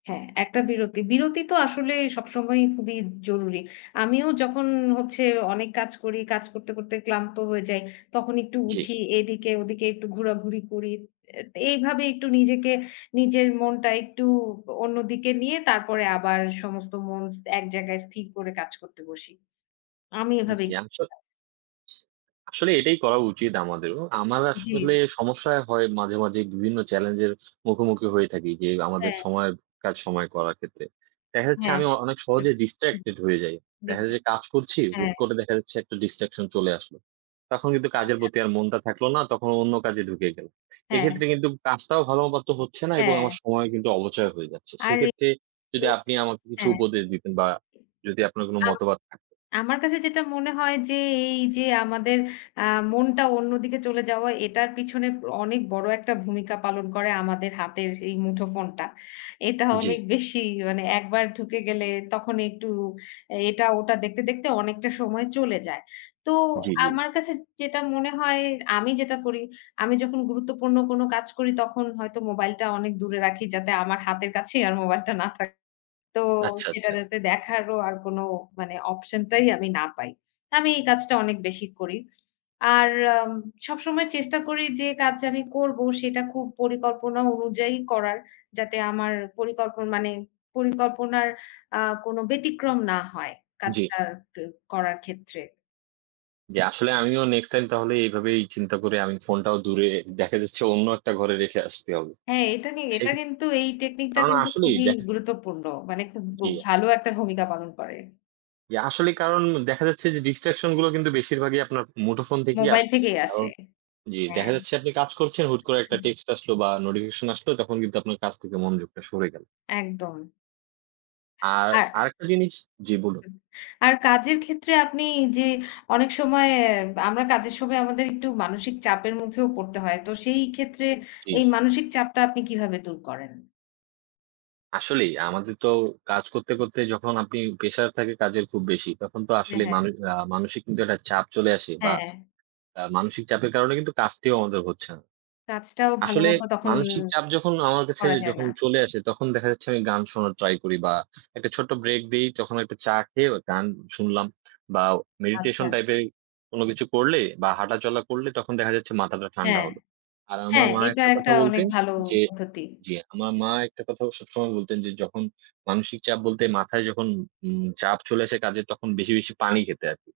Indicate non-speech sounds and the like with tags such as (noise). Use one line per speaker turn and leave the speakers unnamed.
হ্যাঁ, একটা বিরতি। বিরতি তো আসলে সবসময়ই খুবই জরুরি। আমিও যখন হচ্ছে অনেক কাজ করি, কাজ করতে, করতে ক্লান্ত হয়ে যাই। তখন একটু
জি।
উঠি, এদিকে ওদিকে একটু ঘোরাঘুরি করি। এ্যা এইভাবে একটু নিজেকে, নিজের মনটা একটু অন্য দিকে নিয়ে, তারপরে আবার সমস্ত মনস এক জায়গায় স্থির করে কাজ করতে বসি। আমি
জি,
এভাবেই
আমি স
কাজ
আসলে এটাই করা উচিত আমাদেরও। আমার
জি,
আসলে
জি।
সমস্যা হয় মাঝে, মাঝে, বিভিন্ন চ্যালেঞ্জের মুখোমুখি হয়ে থাকি যে, আমাদের
হ্যাঁ।
সময়ের কাজ, সময়ে করার ক্ষেত্রে। দেখা যাচ্ছে,
হ্যাঁ।
আমি অ অনেক
হুম,
সহজে
হুম,
distracted হয়ে যাই। দেখা যায়
ডিসট্রা
যে, কাজ করছি,
হ্যাঁ।
হুটকরে দেখা যাচ্ছে একটা distraction চলে আসলো। তখন কিন্তু কাজের
আচ্ছা।
প্রতি আর মনটা থাকলো না, তখন অন্য কাজে ঢুকে গেল।
হ্যাঁ।
এক্ষেত্রে কিন্তু কাজটাও ভালোমতো তো হচ্ছে না এবং
হ্যাঁ।
আমার সময় কিন্তু অপচয় হয়ে যাচ্ছে।
আর এ
সেক্ষেত্রে যদি
(unintelligible)
আপনি আমাকে কিছু
হ্যাঁ।
উপদেশ দিতেন বা যদি আপনার কোন
(unintelligible)
মতামত থাকে।
আমার কাছে যেটা মনে হয় যে, এই যে আমাদের আ মনটা অন্যদিকে চলে যাওয়া, এটার পিছনে অনেক বড় একটা ভূমিকা পালন করে আমাদের হাতের এই মুঠোফোনটা। এটা
জি।
অনেক বেশি মানে একবার ঢুকে গেলে, তখন একটু এটা-ওটা দেখতে, দেখতে, অনেকটা সময় চলে যায়। তো
জি্‌, জি।
আমার কাছে যেটা মনে হয়, আমি যেটা করি, আমি যখন গুরুত্বপূর্ণ কোন কাজ করি, তখন হয়তো মোবাইলটা অনেক দূরে রাখি, যাতে আমার হাতের কাছেই আর মোবাইলটা না থাকে। তো
আচ্ছা,
সেটা
আচ্ছা।
যাতে দেখারও কোন মানে অপশনটাই আমি না পাই। তো আমি এই কাজটা অনেক বেশি করি। আর আম সবসময় চেষ্টা করি যে কাজ আমি করব, সেটা খুব পরিকল্পনা অনুযায়ী করার, যাতে আমার পরিকল্পন মানে পরিকল্পনার আ কোনো ব্যতিক্রম না হয়
জি।
কাজটার আ করার ক্ষেত্রে।
জি, আসলে আমিও নেক্সট টাইম তাহলে, এইভাবে চিন্তা করে আমি ফোনটাও দূরে, দেখা যাচ্ছে অন্য একটা ঘরে রেখে আসতে হবে।
হ্যাঁ, এটা কি
সেই
এটা কিন্তু, এই
তার
টেকনিকটা
মানে
কিন্তু
আসলেই
খুবই
দেখা
গুরুত্বপূর্ণ, মানে খুব ব
জি।
ভালো একটা ভূমিকা পালন করে।
জি, আসলেই কারণ দেখা যাচ্ছে যে, distraction গুলো কিন্তু বেশিরভাগই আপনার মুঠোফোন থেকেই
মোবাইল
আসছে।
থেকেই
কারণ
আসে।
জি,
হ্যাঁ।
দেখা যাচ্ছে, আপনি কাজ করছেন, হুট করে একটা
হুম।
টেক্সট আসলো বা নোটিফিকেশন আসলো, তখন কিন্তু আপনার কাজ থেকে মনোযোগটা সরে গেল।
একদম।
আর
আর
আরেকটা জিনিস জি বলুন।
হুম। আর কাজের ক্ষেত্রে আপনি যে অনেক সময় আমরা কাজের সময় আমাদের একটু মানসিক চাপের মুখেও পড়তে হয়। তো সেই ক্ষেত্রে
জি।
এই মানসিক চাপটা আপনি কিভাবে দূর করেন?
আসলেই আমাদের তো, কাজ করতে, করতে, যখন আপনি প্রেশার থাকে কাজের খুব বেশি। তখন তো
হ্যাঁ,
আসলেই
হ্যাঁ।
মানু আ মানসিক কিন্তু একটা চাপ চলে আসে বা
হ্যাঁ।
আ মানসিক চাপের কারণে কিন্তু কাজটিও আমাদের হচ্ছে না।
কাজটাও ভালো
আসলে
মতো তখন
মানসিক চাপ যখন আমার কাছে
করা যায়
যখন
না।
চলে আসে, তখন দেখা যাচ্ছে আমি গান শোনার ট্রাই করি বা একটা ছোট্ট ব্রেক দেই। তখন একটা চা খেয়ে গান শুনলাম বা
আচ্ছা।
মেডিটেশন টাইপের কোন কিছু করলে বা হাঁটা-চলা করলে, তখন দেখা যাচ্ছে মাথাটা ঠান্ডা
হ্যাঁ।
হলো। আর আমার
হ্যাঁ,
মা
এটা
একটা কথা
একটা অনেক
বলতেন
ভালো
যে
পদ্ধতি।
জি, আমার মা একটা কথা সবসময় বলতেন যে, "যখন মানসিক চাপ বলতে মাথায় যখন উম চাপ চলে আসে কাজের, তখন বেশি, বেশি, পানি খেতে" আরকি।